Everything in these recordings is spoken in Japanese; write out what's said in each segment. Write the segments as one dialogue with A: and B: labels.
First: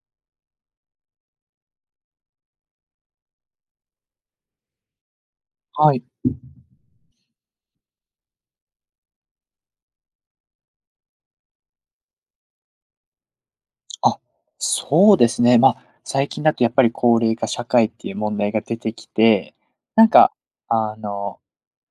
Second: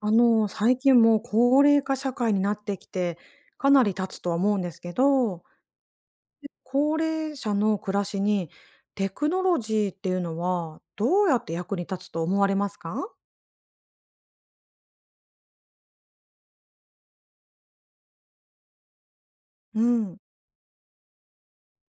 A: 最近もう高齢化社会になってきて、かなり経つとは思うんですけど、
B: はい。
A: 高齢者の暮らしにテクノロジーっていうのはどうやって役に立つと思われますか？
B: あ、そうですね。まあ、最近だとやっぱり高齢化社会っていう問題が出てきて、
A: う
B: なん
A: ん。
B: か、あの、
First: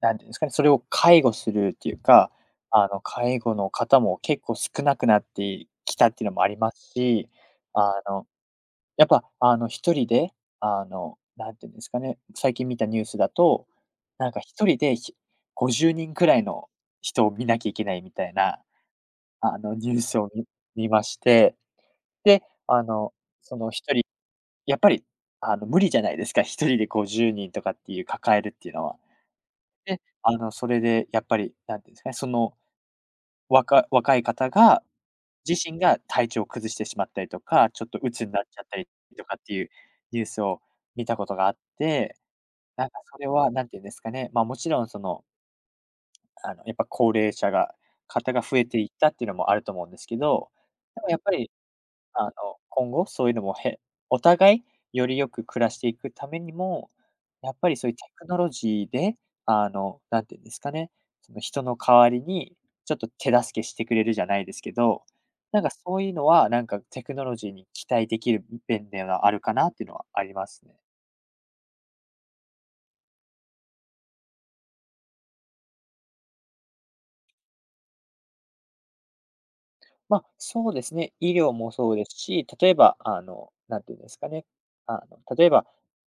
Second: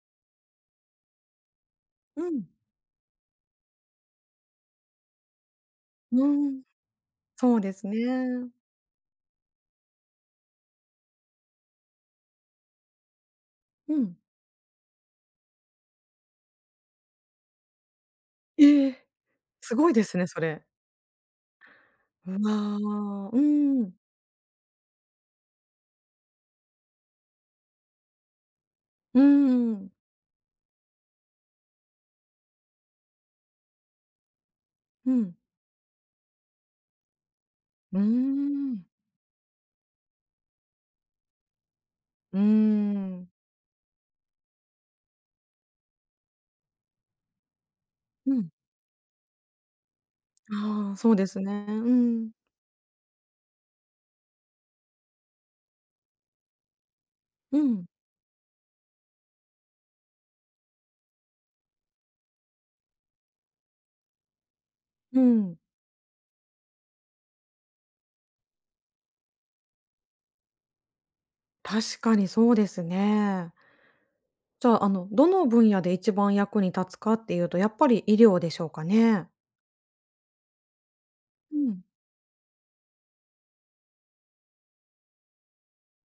B: なんていうんですかね、それを介護するっていう
A: う
B: か、
A: ん。
B: 介護の方も結構少なくなってきたって
A: う
B: いうのもあり
A: ん。
B: ますし、
A: そうです
B: あの、
A: ね。
B: やっぱ、一人で、なんていうんですかね、最近見たニュースだと、
A: うん。
B: なんか一人で50人くらいの人を見なきゃいけないみたいな、
A: ええ、すごい
B: ニュー
A: で
B: ス
A: すね、
B: を
A: そ
B: 見
A: れ。
B: 見まして、
A: う
B: で、
A: わ、う
B: その
A: ん。
B: 一人やっぱり、無理じゃないですか、一人で50人とかっていう抱えるっていうのは。
A: うん。
B: で、それでやっぱり、何ていうんですかね、その、若い方が
A: うん。
B: 自身が体調を崩してしまったりとか、ちょっ
A: う
B: と
A: ー
B: 鬱になっちゃった
A: ん。
B: りとかっていうニュースを見たことがあって、
A: うー
B: なんかそれ
A: ん。
B: は何て言うんですかね、ま、もちろんその、やっぱ高齢者が
A: う
B: 方が
A: ん。
B: 増えていったっていうのもあると思うんですけど、
A: ああ、
B: でも
A: そう
B: やっ
A: で
B: ぱ
A: す
B: り
A: ね。う
B: あの、
A: ん。
B: 今後そういうのも、お互いよりよく暮らしていくためにも、やっ
A: う
B: ぱり
A: ん。
B: そういうテクノロジーで、なんていうんですかね、その人の代わりにちょっと手助けしてくれるじゃないですけど、
A: うん。
B: なんかそういうのは、なんかテクノロジーに期待できる面ではあるかなっていうのはありますね。
A: 確かにそうですね。じゃあ、どの分野で一番役に立つかっていうと、やっぱり医療でしょうかね。
B: まあ、そうですね。医療
A: う
B: も
A: ん。
B: そうですし、例えば、何て言うんですかね、例えば、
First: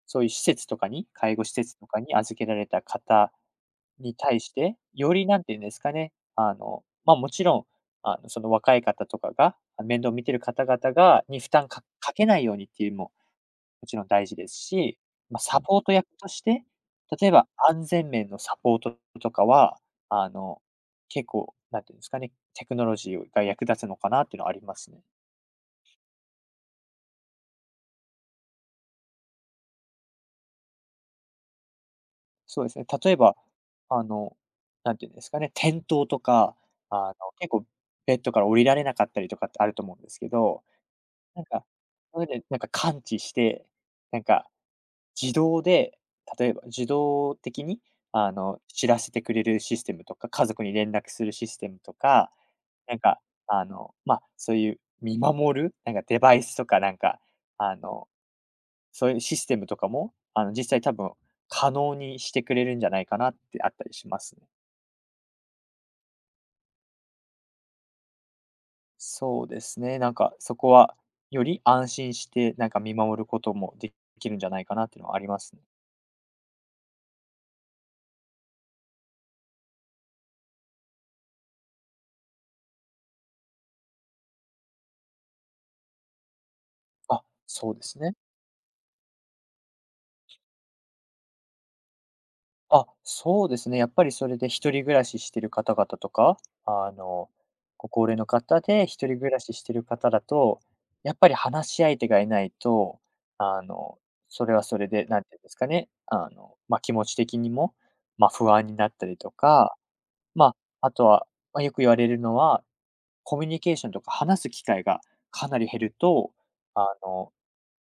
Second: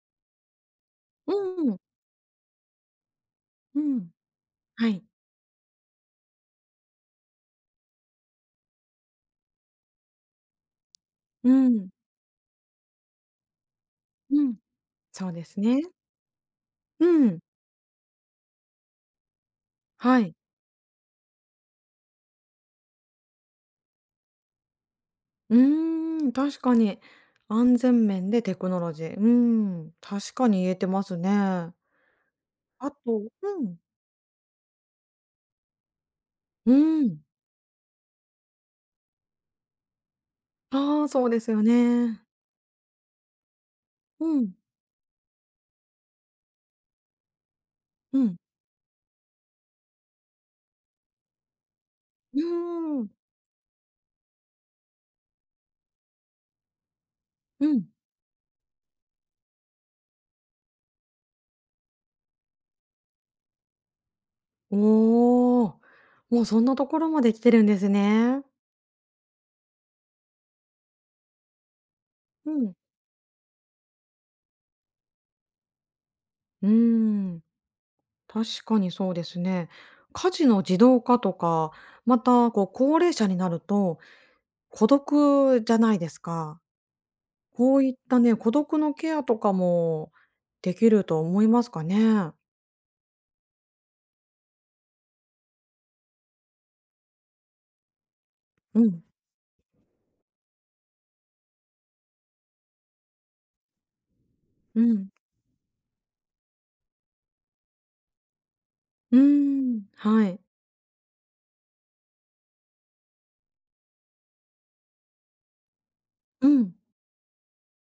B: そういう施設とかに介護施
A: う
B: 設
A: ん、
B: とかに預けられた方
A: うん。
B: に対して、
A: はい。
B: より何て言うんですかね、まあ、もちろん、その若い方とかが、面倒を見てる方々に
A: う
B: 負担
A: ん、
B: かけないようにっていうのももちろん大事
A: う
B: です
A: ん。
B: し、
A: そう
B: ま、
A: です
B: サポー
A: ね。
B: ト役として、
A: う
B: 例え
A: ん。
B: ば安全面のサポートとかは、
A: は
B: あ
A: い。
B: の、結構、なんていうんですかね、テクノロジーが役立つのかなっていうのはありますね。
A: うーん、確かに。安全面でテクノロジー。うん、確かに言えてますね。
B: そうですね、
A: あ
B: 例え
A: と
B: ば、
A: うん。
B: あの、なんていうんですかね、転倒とか、
A: うん。
B: 結構ベッドから降りられなかったりとかってあると思うんですけど、
A: ああ、そうで
B: なん
A: すよ
B: か、そ
A: ね。
B: れで、なんか感知して、なん
A: う
B: か
A: ん、
B: 自動で、例えば自動的に、
A: うん。
B: 知らせてくれるシステムとか、家族に連絡するシステムとか、
A: う
B: なん
A: ーん。
B: か、まあ、そういう見守る、なんかデバイスとかなんか、
A: う
B: あ
A: ん。
B: の、そういうシステムとかも、実際多分可能にしてくれるんじゃないかなってあったりしますね。
A: おお、もうそんなところまで来てるんですね。
B: そうですね、なんかそこは、より安心し
A: う
B: てなん
A: ん。
B: か見守ることもできるんじゃないかなっていうのはありますね。
A: うーん、確かにそうですね。家事の自動化とか、またこう高齢者になると孤独じゃないですか。
B: あ、そう
A: こ
B: で
A: ういっ
B: すね。
A: たね、孤独のケアとかもできると思いますかね。
B: あ、そうですね。やっぱりそれで一人暮らししてる方々とか、あの、ご高齢の方
A: う
B: で
A: ん、
B: 一人暮らししてる方だと、やっぱり話し相手がいないと、あの、それはそ
A: う
B: れで、
A: ん、
B: なんていうんですかね、まあ、気持ち的にも、まあ、不安になった
A: う
B: りとか、
A: ーん、はい。
B: まあ、あとは、まあ、よく言われるのは、コミュニケーションとか話す機会がかなり減ると、
A: うん。
B: あの、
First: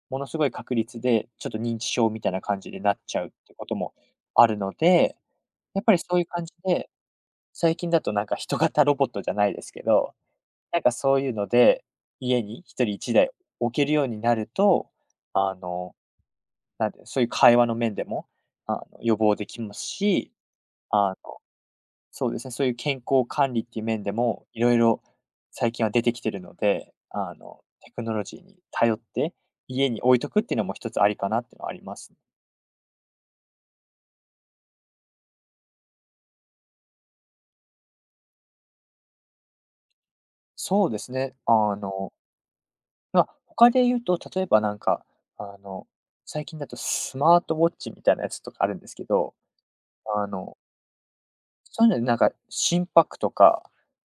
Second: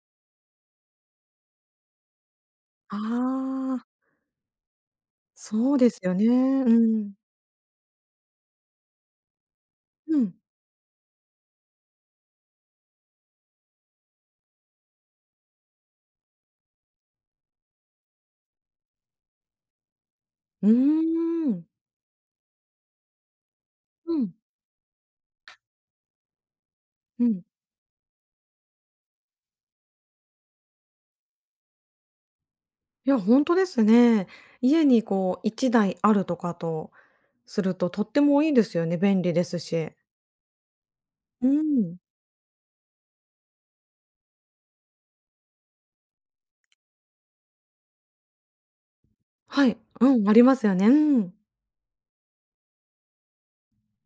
B: ものすごい確率で、ちょっと認知症みたいな感じでな
A: あ
B: っちゃうってこと
A: あ、
B: もあるので、
A: そう
B: やっ
A: で
B: ぱり
A: すよ
B: そうい
A: ね。
B: う感じ
A: う
B: で、
A: ん。
B: 最近だとなんか人型ロボットじゃないですけど、
A: うん。
B: なんかそういうので、家に一人一台置けるようになると、あの、なんでそういう会話の面でも、予防できますし、
A: うー
B: あの、
A: ん。
B: そうですね、そういう健康管理っていう面で
A: うん。
B: も、いろいろ最近は出てきてるので、
A: うん。
B: テクノロジーに頼って、家に置いとくっていうのも一つありかなっていうのはあります。
A: いや、本当ですね。家にこう1台あるとかとすると、とってもいいですよね、便利ですし。
B: そうですね、
A: うん。
B: まあ、他で言うと、例えばなんか、あの、最近だとスマートウォッチみたいなやつとかあるんですけど、
A: はい、う
B: あ
A: ん、ありま
B: の、
A: すよね。うん。
B: そういうのでなんか心拍とか、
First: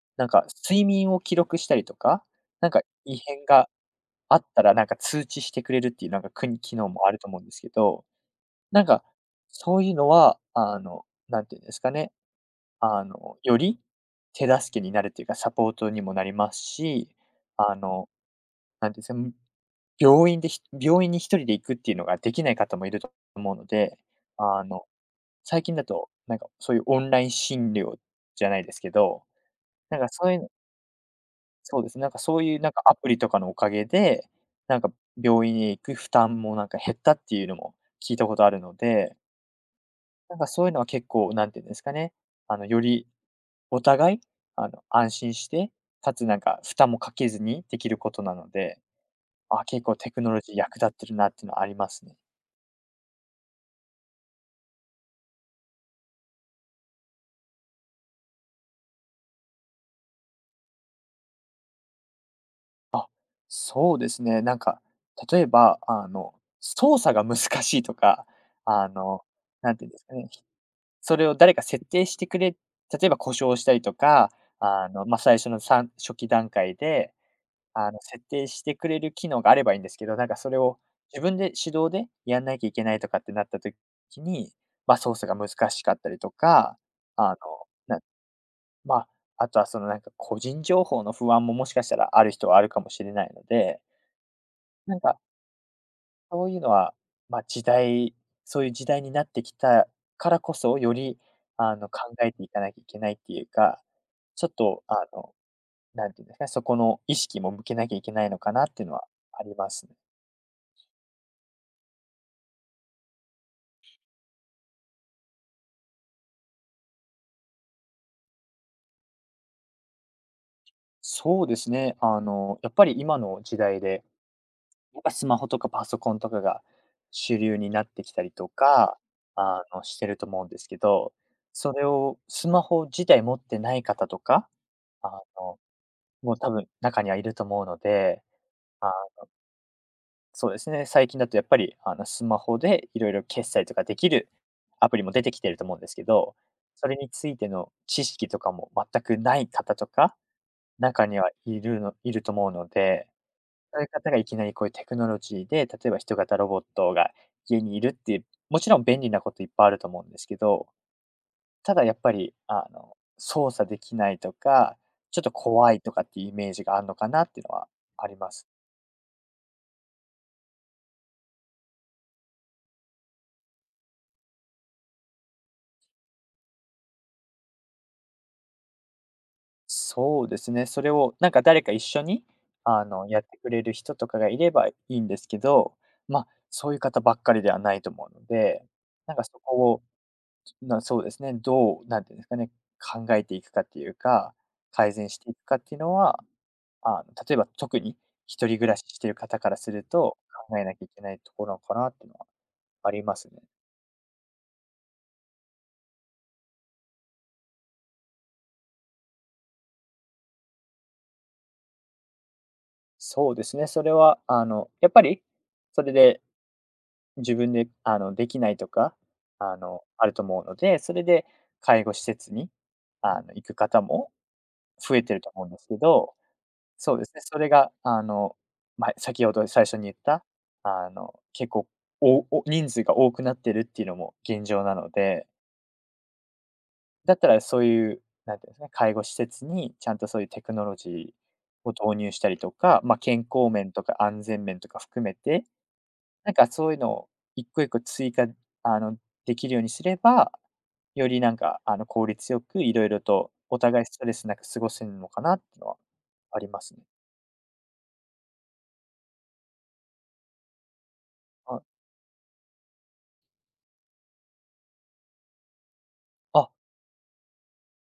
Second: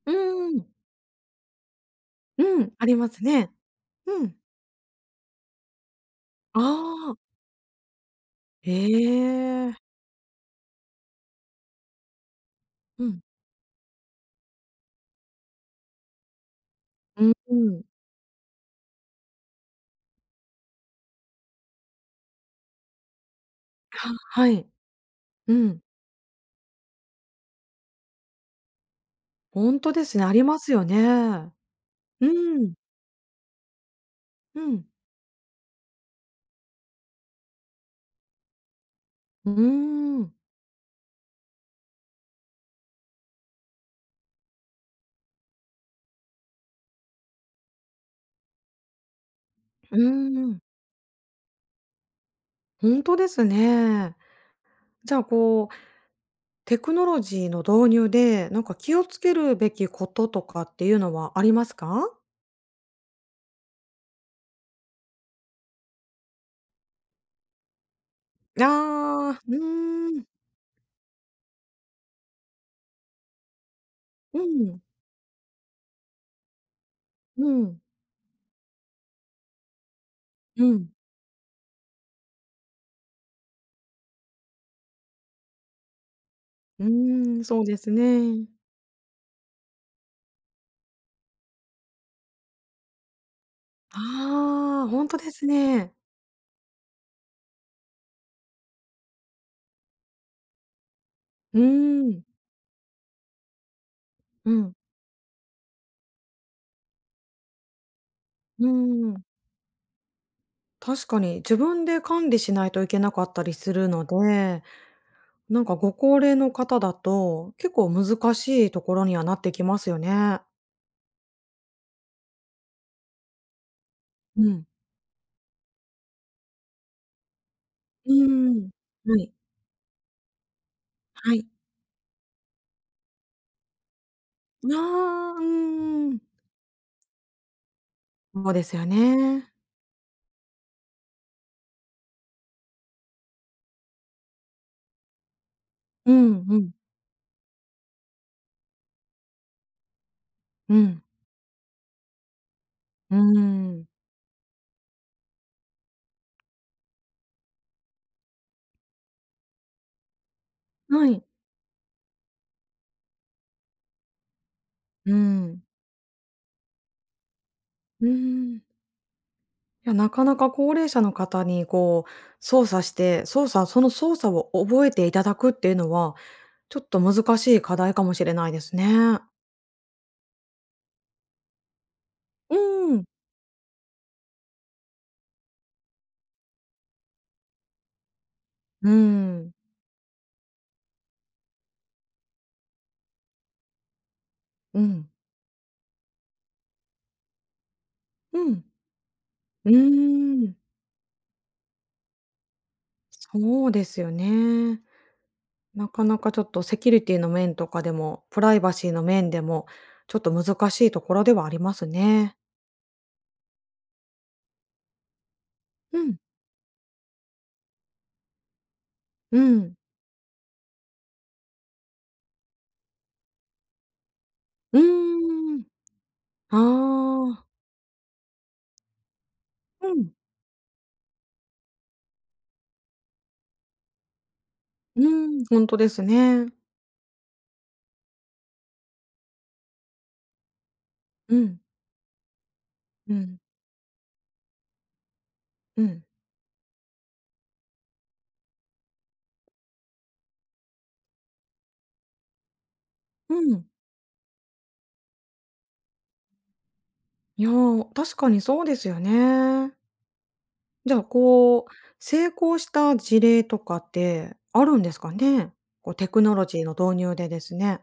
A: うんう
B: なんか
A: んうん。
B: 睡眠を記録したりとか、
A: う
B: な
A: ん、
B: んか
A: ありま
B: 異
A: す
B: 変
A: ね。
B: が
A: うん。
B: あったらなんか通知してくれるっていうなんか、
A: あ
B: 機能もあると
A: あ、
B: 思うんですけど、
A: え
B: なんか、
A: え。
B: そういうのは、なんていうんですかね、
A: うん。
B: より手助けになるっていうか、サポートにもなりますし、
A: うんう
B: あ
A: ん。
B: のなんて、その、病院に一人で行くっていうのができない方もいると思うので、
A: は
B: あ
A: い。
B: の、
A: う
B: 最近
A: ん。
B: だと、なんか、そういうオンライン診療じゃないですけど、
A: ほんと
B: なん
A: で
B: か、
A: すね、
B: そ
A: あ
B: ういう
A: り
B: の
A: ますよね。
B: そうですね、なんか、
A: う
B: そういう、なん
A: ん、
B: か、アプリとかのおかげで、
A: う
B: なん
A: ん。
B: か、病院に行く負担も、なんか、減ったっていうのも聞いたことあるので、
A: うーん。
B: なんか、そういうのは結構、なんていうんですかね、よりお互い、安心して、かつ、なんか、負担もかけずにできることなので、あ、結構
A: うー
B: テクノロジー
A: ん。
B: 役立ってるなっていうのはありますね。
A: ほんとですね。じゃあこうテクノロジーの導入で、なんか気をつけるべきこととかっていうのはありますか？
B: そうですね、なんか、例えば、操作が難しいとか、あの、
A: ああ、う
B: なんていうんですか
A: ーん、
B: ね、それを誰か設定してくれ、例えば故障したりとか、
A: うん、
B: まあ、最初の初期段階で、
A: うん、
B: 設定してくれる機能があればいいんですけど、なんかそれ
A: う
B: を
A: ん、
B: 自分で手動でやんなきゃいけないとかってなった時に、まあ、操作が難しかったりとか、
A: う
B: あの、
A: ーん、そうです
B: な
A: ね。
B: まあ、あとはそのなんか個人情報の不安ももしかしたらある人はあるかもしれないので、
A: ああ、
B: なん
A: ほんと
B: か
A: ですね。
B: そういうのは、まあ、そういう時代になってきたからこそ、より
A: うー
B: 考
A: ん、
B: えていかなきゃいけないっていうか、ちょ
A: う
B: っ
A: ん、
B: となんていうんですかね、そこの意識も向けなきゃいけないのかな
A: う
B: っ
A: ー
B: ていうのは
A: ん。
B: ありますね。
A: 確かに自分で管理しないといけなかったりするので、なんかご高齢の方だと、結構難しいところにはなってきますよね。
B: そうですね、やっぱり今の時代で
A: うん。
B: やっぱスマホとかパソコンとかが主流になって
A: う
B: きたりと
A: ーん。
B: か、
A: はい。
B: してると思うんですけど、
A: はい。
B: それをスマホ自体持ってない方とか、あ
A: ああ、う
B: の、
A: ーん。
B: もう多分中にはいると思うので、
A: そうですよ
B: あ、
A: ね。
B: そうですね、最近だとやっぱり、スマホでいろいろ決済とかできるアプリも出てきてると思うんですけ
A: う
B: ど、
A: んうん。
B: それについての知識とかも全くない方とか、
A: うん。
B: 中にはいると思うので、
A: うー
B: そういう
A: ん。
B: 方がいきなりこういうテクノロジーで、例えば人型ロボットが家にいるっていう、もちろん便利なこといっぱいあると思うんですけど、
A: はい。
B: ただやっぱり、操作できないとか、
A: う
B: ちょっと
A: ん。
B: 怖いとかっていうイメージがあるのかなっていうのは
A: う
B: あ
A: ー
B: ります。
A: ん。いや、なかなか高齢者の方にこう操作して操作その操作を覚えていただくっていうのは、ちょっと難しい課題かもしれないですね。
B: そうですね、それをなんか誰か一緒に、
A: うん。
B: やってくれる人とかがいればいいんですけど、ま、そういう方ばっかりではないと思うので、
A: う
B: なんかそ
A: ん。
B: こをそうですね。どう、なんていうんですかね、考えていくかっていうか、
A: う
B: 改
A: ん。
B: 善していくかっていうのは、例えば特に
A: う
B: 一人
A: ん。
B: 暮らししてる方から
A: う
B: すると、
A: ーん。
B: 考えなきゃいけないところかなっていうのはありますね。
A: そうですよね。なかなかちょっとセキュリティの面とかでも、プライバシーの面でも、ちょっと難しいところではありますね。
B: そうですね。それは、やっぱり、それ
A: うん。
B: で自分で、できないとか、
A: うん。
B: あると思うので、それで介護施設に、行く方も
A: う
B: 増えてると思うんで
A: ーん、
B: すけど、そうですね、
A: あ
B: そ
A: あ。
B: れが、ま、先ほど最初に
A: う
B: 言っ
A: ん。
B: た、結構、お人数が多くなってるっていうのも現状なの
A: う
B: で、
A: ん、ほんとですね。
B: だったらそういう、なんていうんですかね、介護施設にちゃんとそういうテクノロジ
A: うん、
B: ーを導入したりとか、まあ、
A: う
B: 健
A: ん、
B: 康面とか安全面とか含めて、
A: うん、
B: なんかそういうのを一個一個追加、あの、できるようにすれば、よりなんか、効率よくいろいろと
A: う
B: お
A: ん。
B: 互いストレスなく過ごせるのかなっていうのはありますね。
A: いや、確かにそうですよね。じゃあ、
B: あ
A: こう、成功した事例とかってあるんですかね？こうテクノロ
B: あ
A: ジーの導入でですね。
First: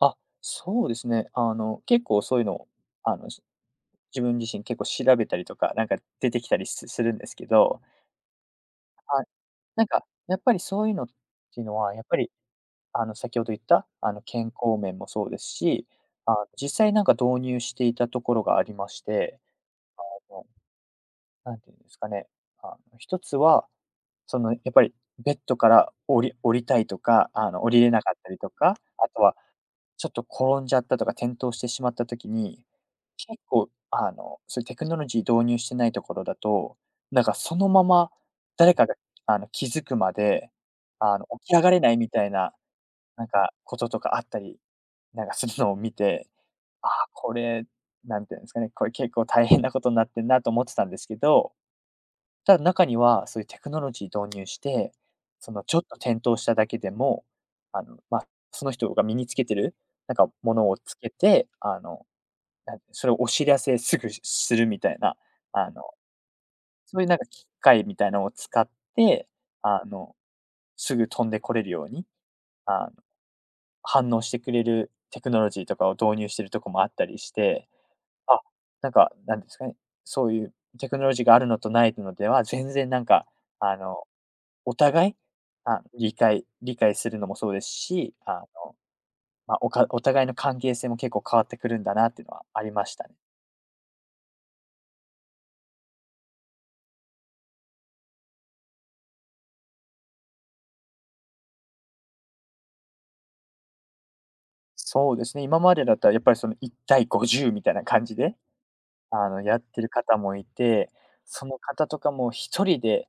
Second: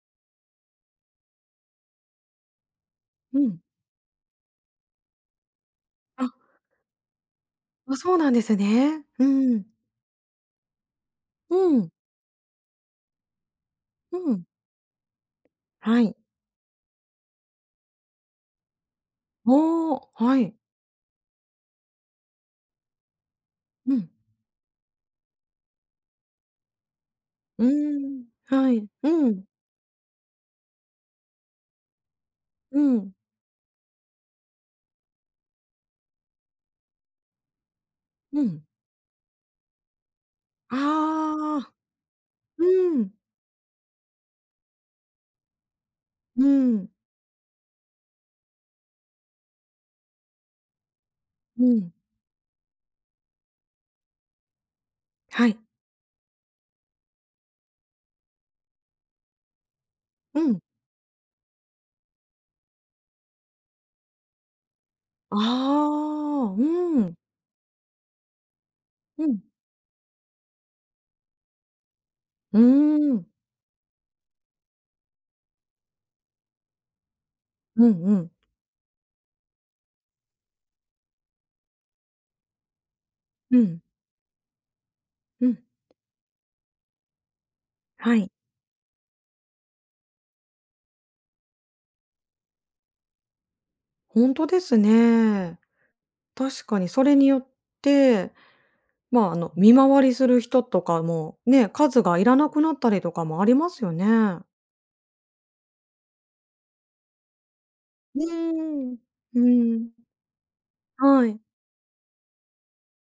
B: あ、そうですね。結構そういうのを、あの、
A: う
B: し
A: ん。
B: 自分自身結構調べたりとか、なんか
A: あ、
B: 出てきたりすするんですけど、
A: あ、そうなんですね。う
B: あ、
A: ん。
B: なんかやっぱりそういうのっていう
A: う
B: の
A: ん、
B: は、やっぱり、先ほど言った、
A: うん。
B: 健康面もそうですし、
A: はい。
B: 実際なんか導入していたところがありまして、
A: おお、
B: あ
A: は
B: の、
A: い。
B: なんていうんですかね、一つは、
A: うん。
B: その、やっぱりベッドから降りたいとか、
A: う
B: 降りれ
A: ー
B: なかっ
A: ん、
B: たりと
A: は
B: か、
A: い。
B: あと
A: う
B: は
A: ん、
B: ちょっと転んじゃったとか転倒してしまった時に、
A: うん、
B: 結構、そういうテクノロジー導入してないところだと、なんかそのまま
A: うん。
B: 誰かが、気づくまで、起き
A: あ
B: 上が
A: あ、
B: れないみたいな、
A: うん、
B: なんかこととかあったり、なんかするのを見て、
A: う
B: あ
A: ん。
B: あ、これ、なんていうんですかね、これ結構大変なことになってんなと思ってたんですけど、
A: うん、
B: ただ中には、そういうテクノロジー導入して、
A: は
B: そ
A: い。
B: のちょっと転倒しただけでも、まあ、その人が身につけてる、なんか
A: う
B: も
A: ん。
B: のをつけて、それをお知らせすぐするみたいな、
A: あ
B: あの、
A: あ、
B: そ
A: う
B: ういう
A: ん。
B: なんか機械みたいなのを使っ
A: う
B: て、
A: ん。
B: あの、すぐ飛んでこれるように、
A: う
B: あの、
A: ーん。
B: 反応してくれるテクノロジーとかを導入してるとこもあったりして、
A: うんうん。
B: あ、なんか、なんですかね、そういうテクノロジーがあるのとないのでは、全然なんか、
A: う
B: あ
A: ん。
B: のお互い、
A: うん。
B: 理解するのもそうですし、
A: はい。
B: まあ、お互いの関係性も結構変わってくるんだなっていうのはありましたね。
A: ほんとですね。確かにそれによって、まあ、見回りする人とかも、ね、数がいらなくなったりとかもありますよね。
B: そうですね、今までだったらやっぱりその1対50みたいな感じ
A: う
B: で、
A: ーん。う
B: やっ
A: ー
B: てる
A: ん。
B: 方もいて、
A: はい。
B: その方とかも一人で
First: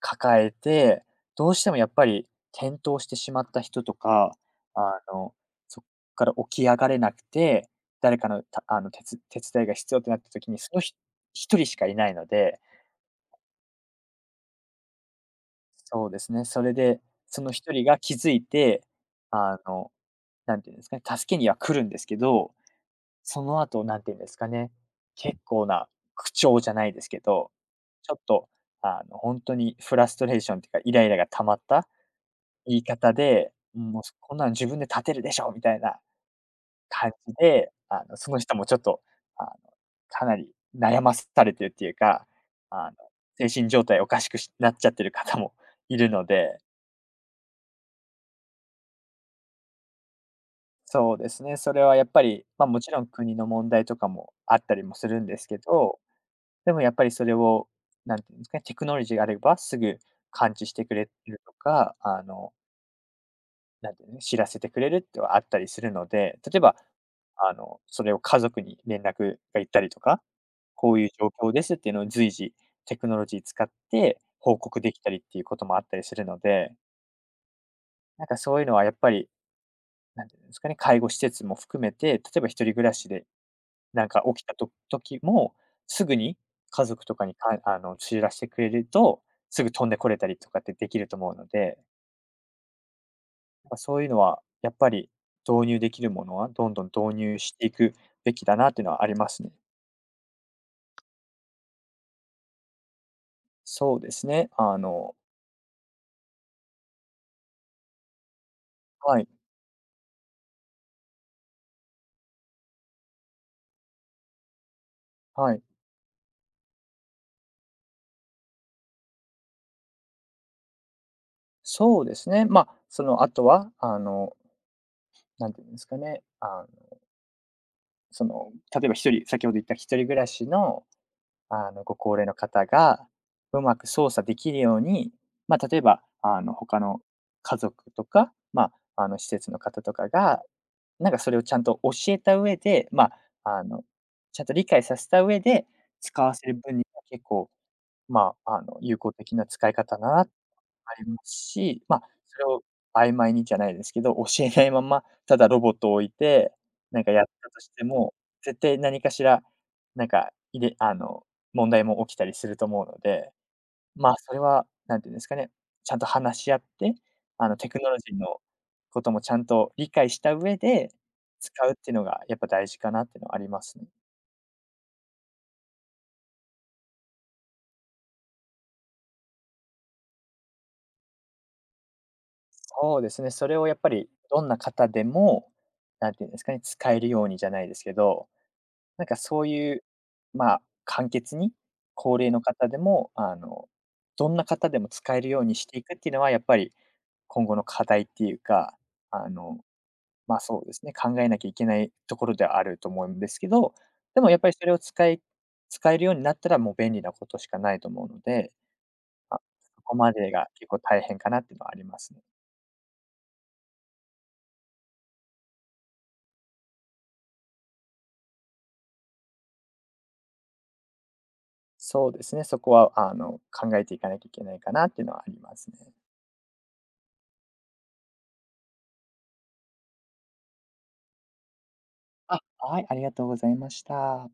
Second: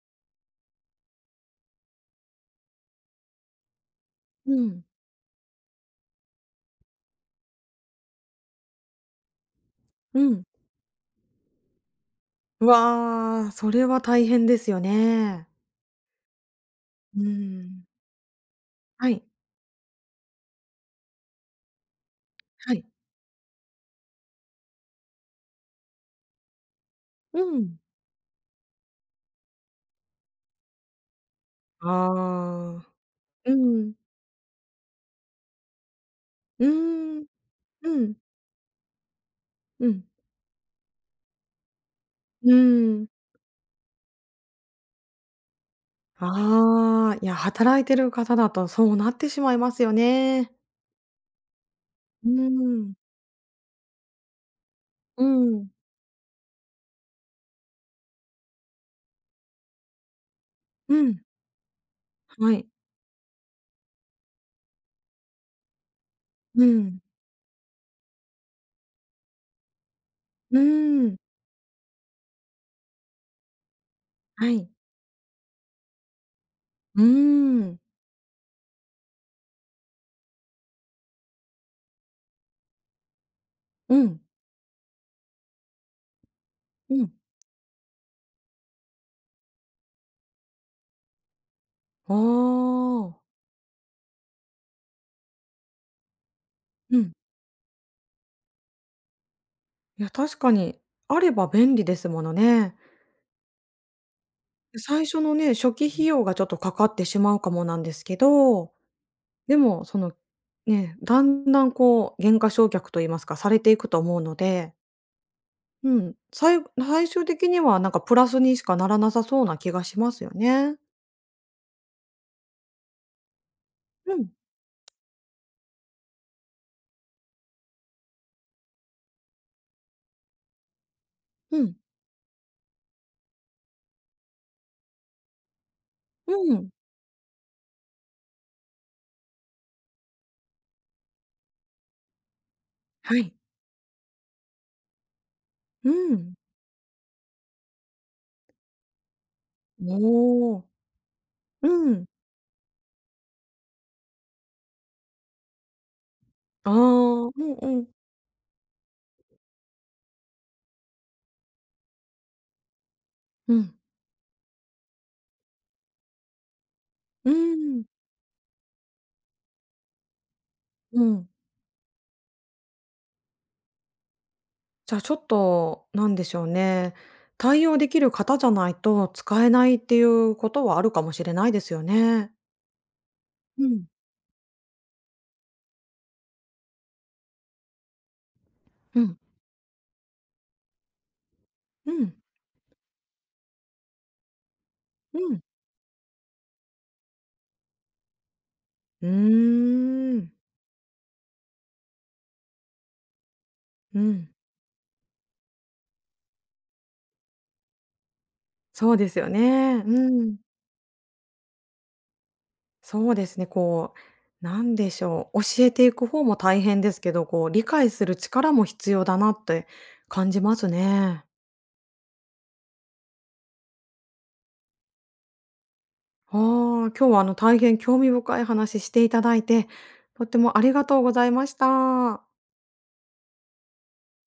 B: 抱えて、どうしてもやっぱり転倒してしまった人とか、
A: う
B: あ
A: ん。
B: の、そこから起き上がれなくて、誰かのたあの、つ手伝いが必要ってな
A: う
B: った
A: ん。
B: 時に、その一人しかいないので。
A: わあ、それは大変ですよね。
B: そうですね。それで、
A: う
B: その
A: ー
B: 一
A: ん。
B: 人が気づいて、
A: はい。
B: あの、なんていうんですかね、助けには来るんですけど、
A: はい。
B: その後なんていうんですかね、結構な口調じゃないですけ
A: う
B: ど、
A: ん。
B: ちょっと、本当にフラストレーションっていうか、イライラが溜まった言
A: あ
B: い
A: あ。
B: 方
A: う
B: で、
A: ん。
B: 「もう、こんなん自分で立てるでしょ」みたいな
A: う
B: 感
A: ーん、
B: じで、
A: うん、
B: その人もちょっと、あの、
A: うん、
B: かなり悩まされてるっていうか、
A: う
B: あの、
A: ーん。
B: 精神状態おかしくなっちゃってる方もいるので。
A: ああ、いや、働いてる方だとそうなってしまいますよね。
B: そうですね。それはやっぱ
A: う
B: り、
A: ー
B: まあ、もち
A: ん、
B: ろん国の問題とかもあったりもする
A: う
B: んですけ
A: ん、
B: ど、でもやっぱりそれを、なんていうんですかね、テクノロジーがあればすぐ感知して
A: う
B: くれ
A: ん、
B: るとか、
A: はい、
B: なんていうのね、知らせてくれるってはあったりするので、例え
A: う
B: ば、
A: ん、
B: それを家族に連絡が行ったりとか、
A: うー
B: こういう
A: ん、
B: 状況ですっていうのを随時テクノロジー使って
A: は
B: 報
A: い、
B: 告できたりっていうこともあったりするので、
A: うーん、
B: なんかそういうのはやっぱり、なんていうんですかね、介護施設も含めて、例えば一人暮らしで
A: う
B: なん
A: ん、
B: か起きた時も、すぐに家
A: う
B: 族
A: ん。
B: とかにかあの、知らしてくれると、すぐ飛んでこれたりとかってできると思うので、
A: ああ、
B: ま、そういうのはやっぱり導入できるものはどんどん
A: うん。
B: 導入していくべきだなっていうのはありますね。
A: いや、確かに、あれば便利ですものね。
B: そうですね。
A: 最初のね、初期費用がちょっとかかってしまうかもなんですけど、
B: はい、
A: でもその、ね、だんだんこう、減価償却と言いますか、されていくと思うので
B: はい。
A: うん、さい最終的にはなんかプラスにしかならなさそうな気がしますよね。
B: そうですね。まあ、そのあとは、
A: うん、
B: 何て言うんですかね、その、例えば先ほど言った一人暮らしの
A: うん、
B: ご高齢の方がうまく操作できるように、まあ、例えば、
A: うん、
B: 他の家族とか、まあ、施設の方とかが、なんかそれをちゃんと教えた上で、ま
A: はい、
B: あ、ちゃんと理解させた上で
A: う
B: 使
A: ん。
B: わせる分には結構、まあ、有効的な使い方だな
A: おお、
B: ありますし、
A: う
B: まあ、
A: ん。
B: それを曖昧にじゃないですけど、教えないまま、ただロボットを置いて、
A: ああ、
B: なんかやっ
A: う
B: た
A: ん
B: とし
A: う
B: て
A: ん。
B: も、絶対何かしら、なんか、いれあの、問題も起きたりすると思うので、
A: うん、
B: まあ、それは、なんていうんですかね、ちゃんと話し合って、
A: う
B: テク
A: ん、
B: ノロジーのこともちゃんと理解した上で、
A: うん。
B: 使うっていうのがやっぱ大事かなっていうのはありますね。
A: じゃあちょっと、なんでしょうね、対応できる方じゃないと使えないっていうことはあるかもしれないですよね。
B: そうですね、それ
A: う
B: をやっ
A: ん、
B: ぱりどんな方でも、なんていうんですかね、使えるようにじゃないですけど
A: う
B: なんか
A: ん、
B: そういう、まあ、簡潔に、
A: うん、
B: 高齢の方でも、どんな方でも使
A: う
B: えるよ
A: ん。
B: うにしていくっていうのは、やっぱり今後の課題っていうか、
A: う
B: あの、
A: ーん、
B: ま、そうですね、考えなきゃいけないところではあると思うんですけど、
A: う
B: で
A: ん。
B: もやっぱりそれを使えるようになったら、もう便利なことしかないと思うので、
A: そうですよ
B: あ
A: ね。
B: そこ
A: う
B: まで
A: ん。
B: が結構大変かなっていうのはありますね。
A: そうですね、こう、なんでしょう、教えていく方も大変ですけど、こう、理解する力も必要だなって感じますね。
B: そうですね、そこは、考えていかなきゃいけないかなっていうのはありますね。
A: ああ、今日は大変興味深い話していただいて、とってもありがとうございました。
B: はい、ありがとうございました。